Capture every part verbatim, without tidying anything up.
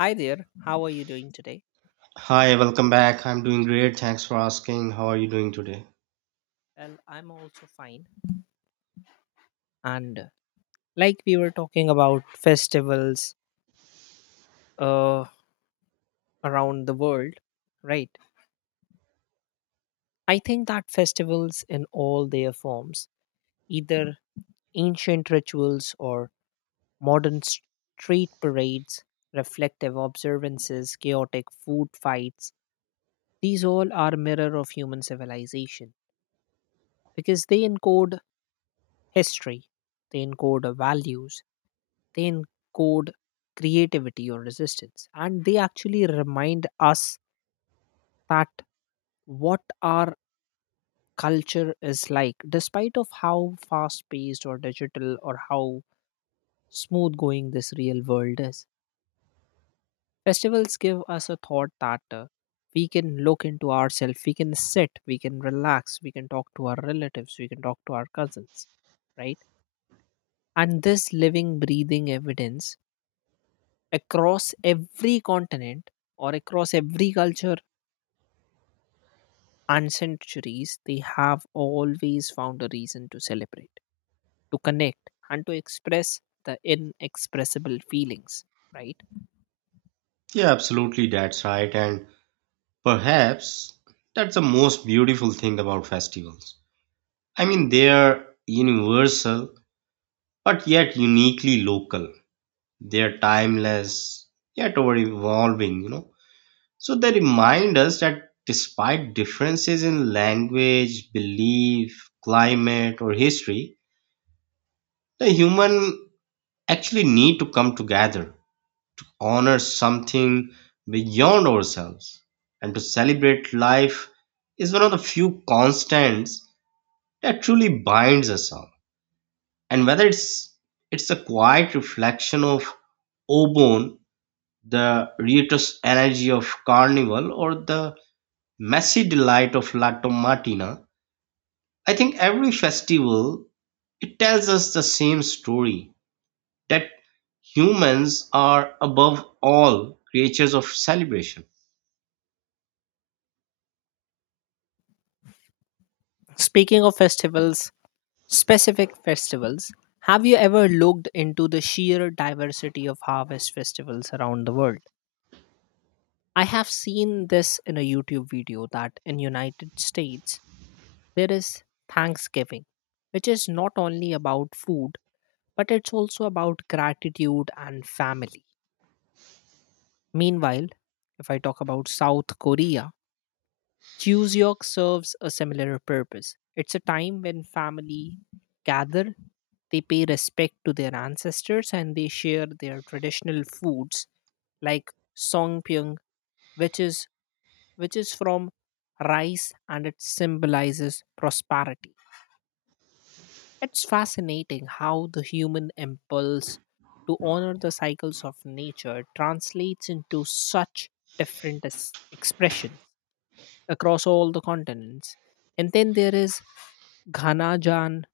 Hi there, how are you doing today? Hi, welcome back. I'm doing great. Thanks for asking. How are you doing today? Well, I'm also fine. And uh, Like we were talking about festivals uh, around the world, right? I think that festivals in all their forms, either ancient rituals or modern st- street parades, reflective observances, chaotic food fights, these all are mirror of human civilization because they encode history, they encode values, they encode creativity or resistance. And they actually remind us that what our culture is like, despite of how fast paced or digital or how smooth going this real world is. Festivals give us a thought that uh, we can look into ourselves, we can sit, we can relax, we can talk to our relatives, we can talk to our cousins, right? And this living, breathing evidence across every continent or across every culture and centuries, they have always found a reason to celebrate, to connect, and to express the inexpressible feelings, right? Yeah, absolutely. That's right. And perhaps that's the most beautiful thing about festivals. I mean, they're universal, but yet uniquely local. They're timeless, yet over evolving, you know. So they remind us that despite differences in language, belief, climate, or history, the human actually need to come together honor something beyond ourselves and to celebrate life is one of the few constants that truly binds us all. And whether it's it's a quiet reflection of Obon, the riotous energy of Carnival, or the messy delight of Lato Martina, I think every festival it tells us the same story that humans are above all creatures of celebration. Speaking of festivals, specific festivals, have you ever looked into the sheer diversity of harvest festivals around the world? I have seen this in a YouTube video that in United States there is Thanksgiving, which is not only about food but it's also about gratitude and family. Meanwhile, if I talk about South Korea, Chuseok serves a similar purpose. It's a time when family gather, they pay respect to their ancestors and they share their traditional foods like songpyeong, which is which is from rice and it symbolizes prosperity. It's fascinating how the human impulse to honor the cycles of nature translates into such different es- expressions across all the continents. And then there is Ghanajan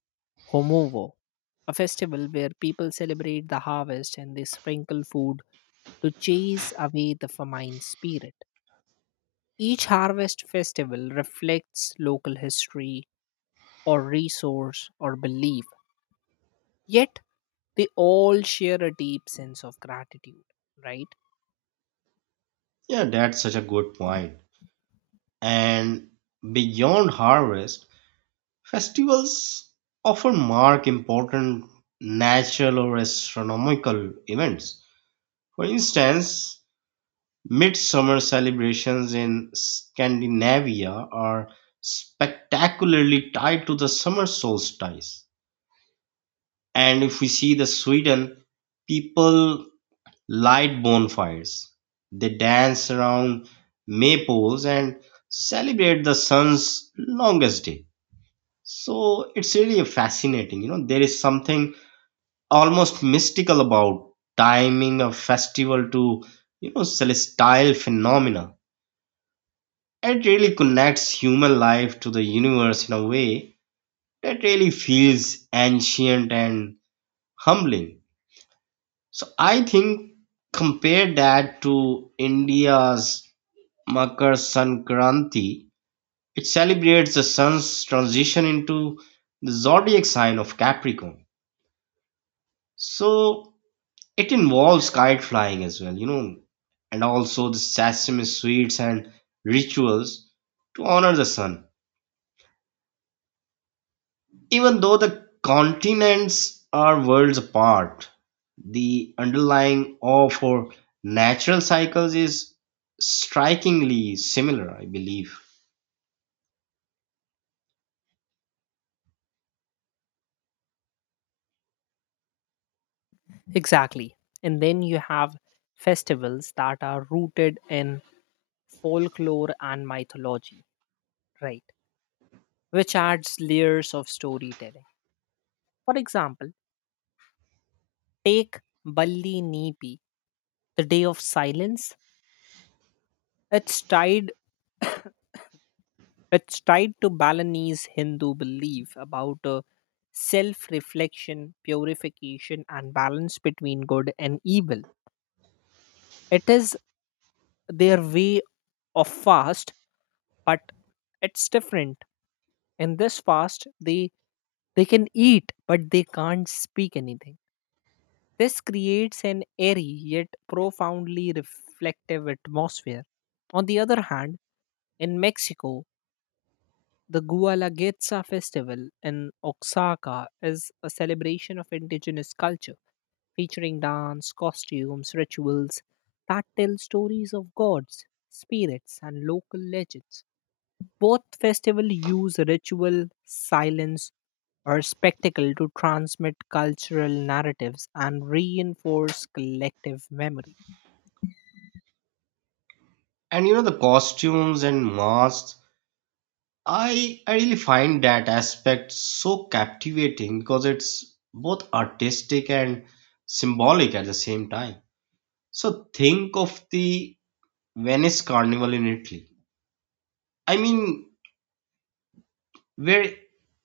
Homovo, a festival where people celebrate the harvest and they sprinkle food to chase away the famine spirit. Each harvest festival reflects local history or resource or belief, yet they all share a deep sense of gratitude, right? Yeah, that's such a good point. And beyond harvest, festivals often mark important natural or astronomical events. For instance, midsummer celebrations in Scandinavia are spectacularly tied to the summer solstice. And if we see the Sweden, people light bonfires. They dance around maypoles and celebrate the sun's longest day. So it's really fascinating. You know, there is something almost mystical about timing a festival to, you know, celestial phenomena. It really connects human life to the universe in a way that really feels ancient and humbling. So I think compare that to India's Makar Sankranti, it celebrates the sun's transition into the zodiac sign of Capricorn. So it involves kite flying as well, you know, and also the sesame sweets and rituals to honor the sun. Even though the continents are worlds apart, the underlying awe for natural cycles is strikingly similar, I believe. Exactly. And then you have festivals that are rooted in folklore and mythology, right? Which adds layers of storytelling. For example, take Balli Nipi, the day of silence. It's tied it's tied to Balinese Hindu belief about uh, self reflection, purification, and balance between good and evil. It is their way of fast, but it's different. In this fast, they they can eat, but they can't speak anything. This creates an airy yet profoundly reflective atmosphere. On the other hand, in Mexico, the Gualaguetza festival in Oaxaca is a celebration of indigenous culture, featuring dance, costumes, rituals that tell stories of gods, spirits, and local legends. Both festivals use ritual, silence, or spectacle to transmit cultural narratives and reinforce collective memory. And you know, the costumes and masks I I really find that aspect so captivating because it's both artistic and symbolic at the same time. So think of the Venice Carnival in Italy. I mean, where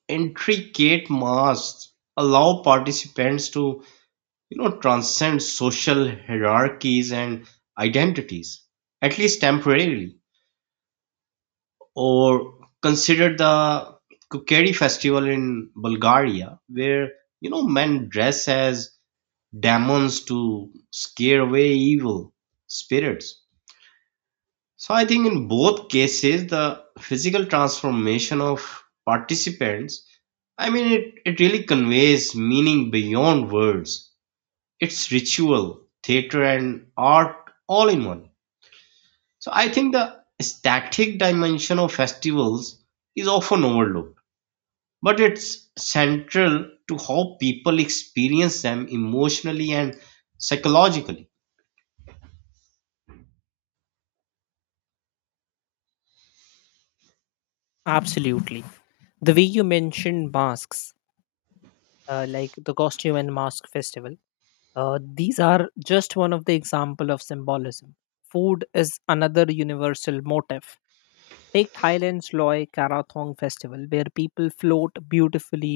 intricate masks allow participants to, you know, transcend social hierarchies and identities, at least temporarily. Or consider the Kukeri festival in Bulgaria, where you know men dress as demons to scare away evil spirits. So I think in both cases, the physical transformation of participants, I mean, it, it really conveys meaning beyond words. It's ritual, theater, and art all in one. So I think the static dimension of festivals is often overlooked but it's central to how people experience them emotionally and psychologically. Absolutely. The way you mentioned masks, uh, like the costume and mask festival, Uh, these are just one of the example of symbolism. Food is another universal motif. Take Thailand's Loy Karathong festival, where people float beautifully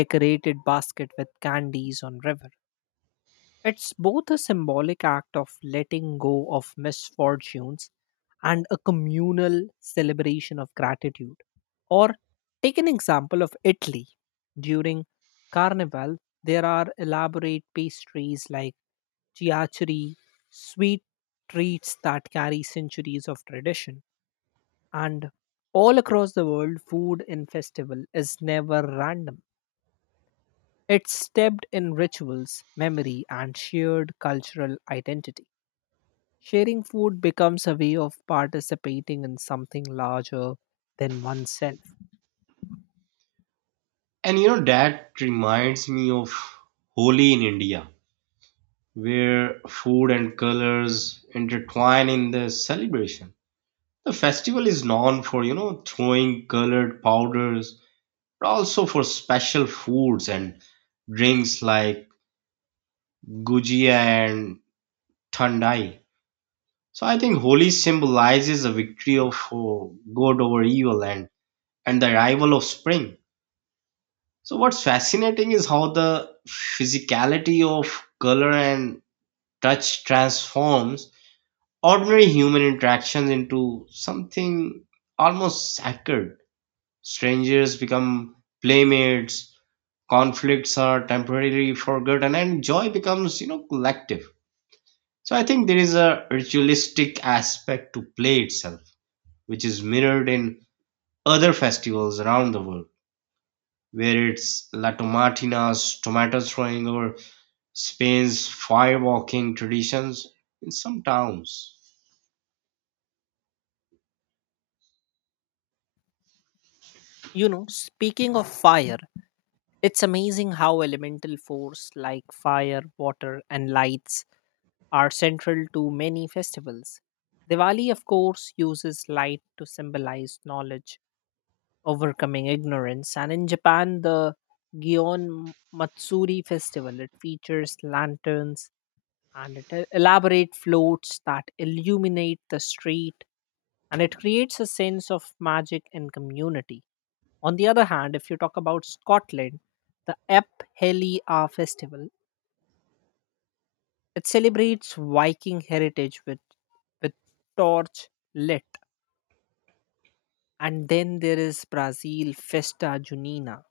decorated basket with candies on river. It's both a symbolic act of letting go of misfortunes and a communal celebration of gratitude. Or take an example of Italy. During Carnival, there are elaborate pastries like chiacheri, sweet treats that carry centuries of tradition. And all across the world, food in festival is never random. It's steeped in rituals, memory, and shared cultural identity. Sharing food becomes a way of participating in something larger than oneself. And you know, that reminds me of Holi in India, where food and colors intertwine in the celebration. The festival is known for, you know, throwing colored powders, but also for special foods and drinks like gujia and thandai. So I think Holi symbolizes the victory of uh, good over evil and and the arrival of spring. So, what's fascinating is how the physicality of color and touch transforms ordinary human interactions into something almost sacred. Strangers become playmates, conflicts are temporarily forgotten, and joy becomes, you know, collective. So, I think there is a ritualistic aspect to play itself, which is mirrored in other festivals around the world, where it's La Tomatina's tomato throwing or Spain's firewalking traditions in some towns. You know, speaking of fire, it's amazing how elemental force like fire, water, and lights are central to many festivals. Diwali, of course, uses light to symbolize knowledge, overcoming ignorance, and in Japan, the Gion Matsuri festival it features lanterns and it el- elaborate floats that illuminate the street and it creates a sense of magic and community. On the other hand, if you talk about Scotland, the Ep Heliar festival It celebrates Viking heritage with with torch lit. And then there is Brazil Festa Junina,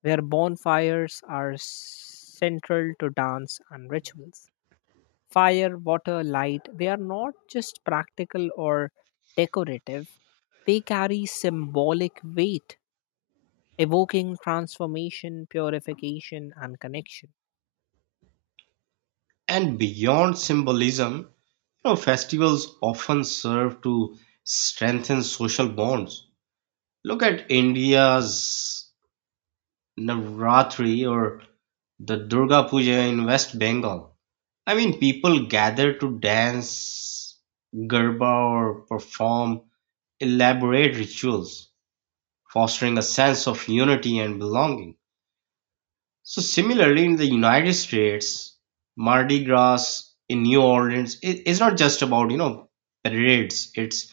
where bonfires are central to dance and rituals. Fire, water, light, they are not just practical or decorative, they carry symbolic weight, evoking transformation, purification, and connection. And beyond symbolism, you know, festivals often serve to strengthen social bonds. Look at India's Navratri or the Durga Puja in West Bengal. I mean, people gather to dance, garba, or perform elaborate rituals fostering a sense of unity and belonging. So, similarly, in the United States, Mardi Gras in New Orleans i- is not just about you know parades. It's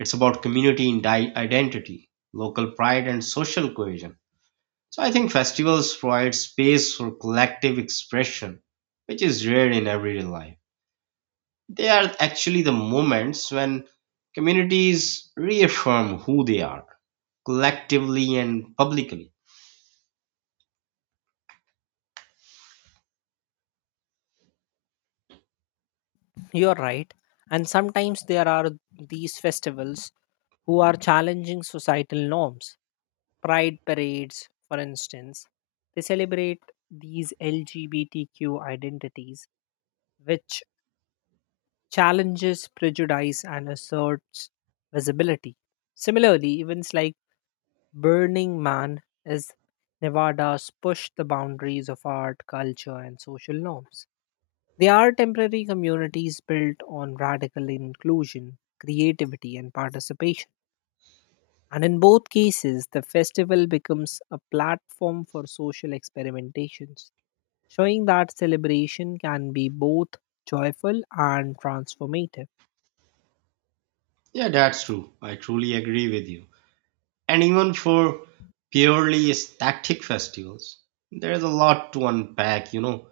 it's about community and di- identity, local pride, and social cohesion. So, I think festivals provide space for collective expression, which is rare in everyday life. They are actually the moments when communities reaffirm who they are collectively and publicly. You're right. And sometimes there are these festivals who are challenging societal norms. Pride parades, for instance, they celebrate these L G B T Q identities, which challenges prejudice and asserts visibility. Similarly, events like Burning Man is Nevada's push the boundaries of art, culture, and social norms. They are temporary communities built on radical inclusion, creativity, and participation. And in both cases, the festival becomes a platform for social experimentations, showing that celebration can be both joyful and transformative. Yeah, that's true. I truly agree with you. And even for purely static festivals, there's a lot to unpack, you know.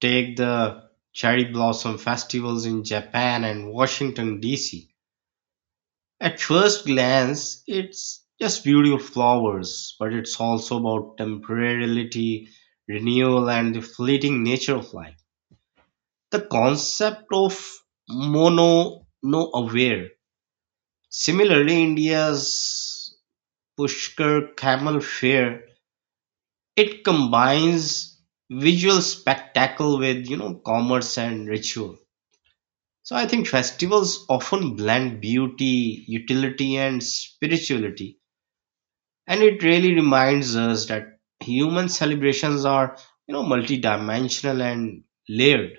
Take the cherry blossom festivals in Japan and Washington, D C. At first glance, it's just beautiful flowers, but it's also about temporality, renewal, and the fleeting nature of life. The concept of mono no aware. Similarly, India's Pushkar Camel Fair, it combines visual spectacle with, you know, commerce and ritual. So I think festivals often blend beauty, utility, and spirituality. And it really reminds us that human celebrations are, you know, multidimensional and layered.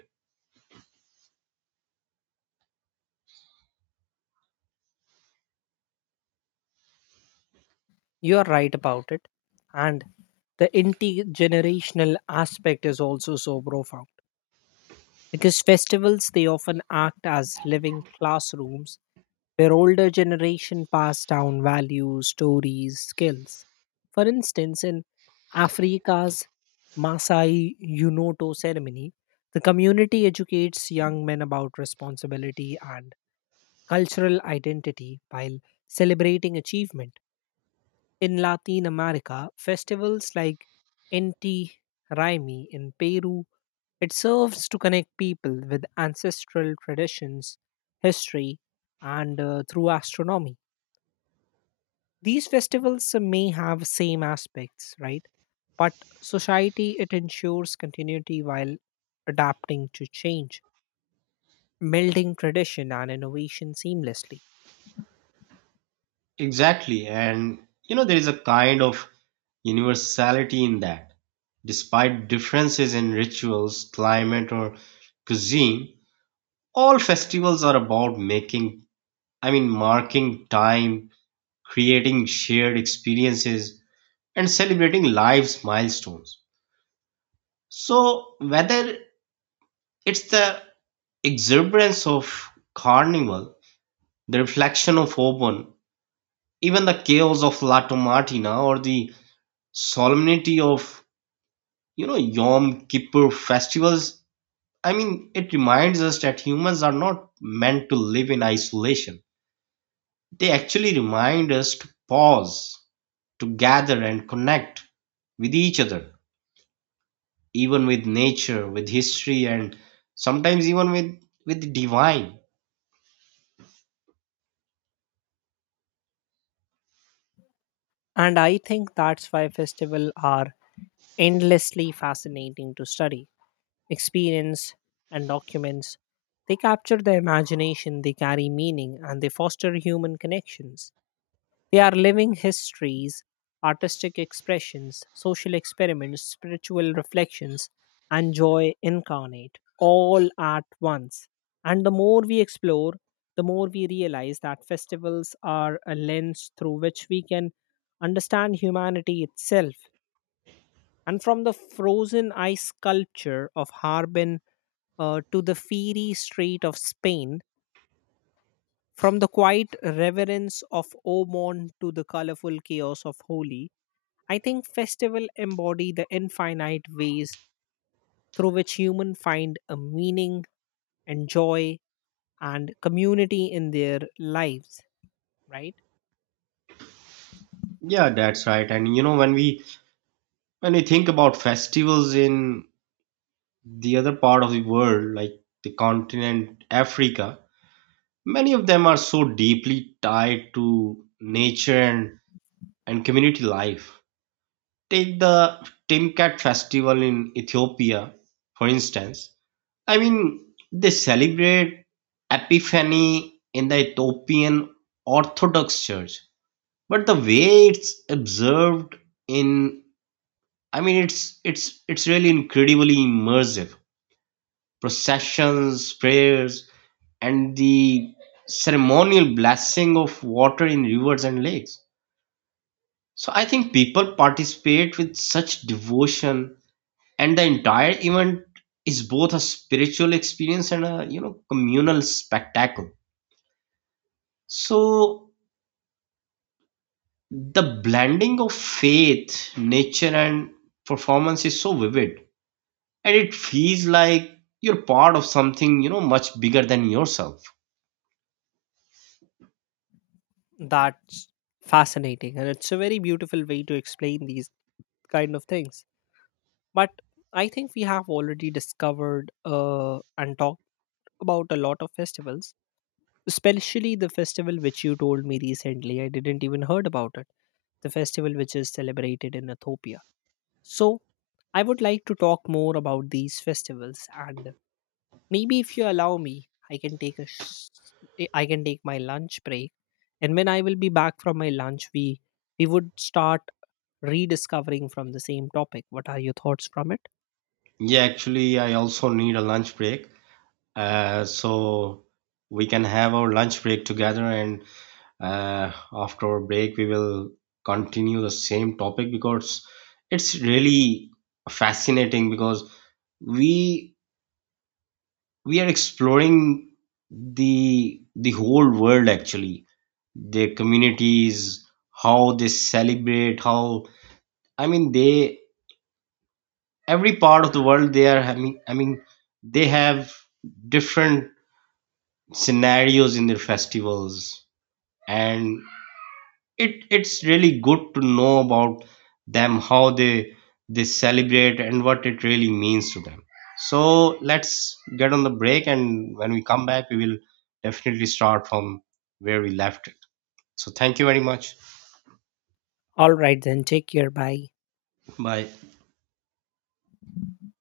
You are right about it. And the intergenerational aspect is also so profound because festivals they often act as living classrooms where older generation pass down values, stories, skills. For instance, in Africa's Masai Unoto ceremony, the community educates young men about responsibility and cultural identity while celebrating achievement. In Latin America, festivals like Inti Raimi in Peru, it serves to connect people with ancestral traditions, history, and uh, through astronomy. These festivals may have same aspects, right? But society it ensures continuity while adapting to change, melding tradition and innovation seamlessly. Exactly. And, you know, there is a kind of universality in that. Despite differences in rituals, climate, or cuisine, all festivals are about making i mean marking time, creating shared experiences, and celebrating life's milestones. So whether it's the exuberance of carnival, the reflection of open, even the chaos of Lato Martina, or the solemnity of you know Yom Kippur festivals, I mean it reminds us that humans are not meant to live in isolation. They actually remind us to pause, to gather and connect with each other, even with nature, with history, and sometimes even with with the divine. And I think that's why festivals are endlessly fascinating to study, experience, and documents. They capture the imagination, they carry meaning, and they foster human connections. They are living histories, artistic expressions, social experiments, spiritual reflections, and joy incarnate, all at once. And the more we explore, the more we realize that festivals are a lens through which we can understand humanity itself. And from the frozen ice sculpture of Harbin uh, to the fiery street of Spain, from the quiet reverence of Omon to the colorful chaos of Holi, I think festivals embody the infinite ways through which humans find a meaning and joy and community in their lives, right? Yeah, that's right. And you know, when we when we think about festivals in the other part of the world, like the continent Africa, many of them are so deeply tied to nature and, and community life. Take the Timcat festival in Ethiopia, for instance. I mean, they celebrate Epiphany in the Ethiopian Orthodox Church, but the way it's observed in, I mean, it's it's it's really incredibly immersive. Processions, prayers, and the ceremonial blessing of water in rivers and lakes. So I think people participate with such devotion, and the entire event is both a spiritual experience and a you know communal spectacle. So the blending of faith, nature, and performance is so vivid, and it feels like you're part of something you know much bigger than yourself. That's fascinating and it's a very beautiful way to explain these kind of things. But I think we have already discovered uh, and talked about a lot of festivals, especially the festival which you told me recently. I didn't even heard about it, the festival which is celebrated in Ethiopia. So I would like to talk more about these festivals, and maybe if you allow me, i can take a sh- I can take my lunch break, and when I will be back from my lunch, we we would start rediscovering from the same topic. What are your thoughts from it? Yeah, actually, I also need a lunch break, uh, so we can have our lunch break together, and uh, after our break, we will continue the same topic because it's really fascinating because we we are exploring the the whole world, actually, their communities, how they celebrate, how I mean they every part of the world they are having I mean they have different scenarios in their festivals. And it it's really good to know about them, how they they celebrate and what it really means to them. So let's get on the break and when we come back we will definitely start from where we left it. So thank you very much. All right then, take care. Bye. Bye.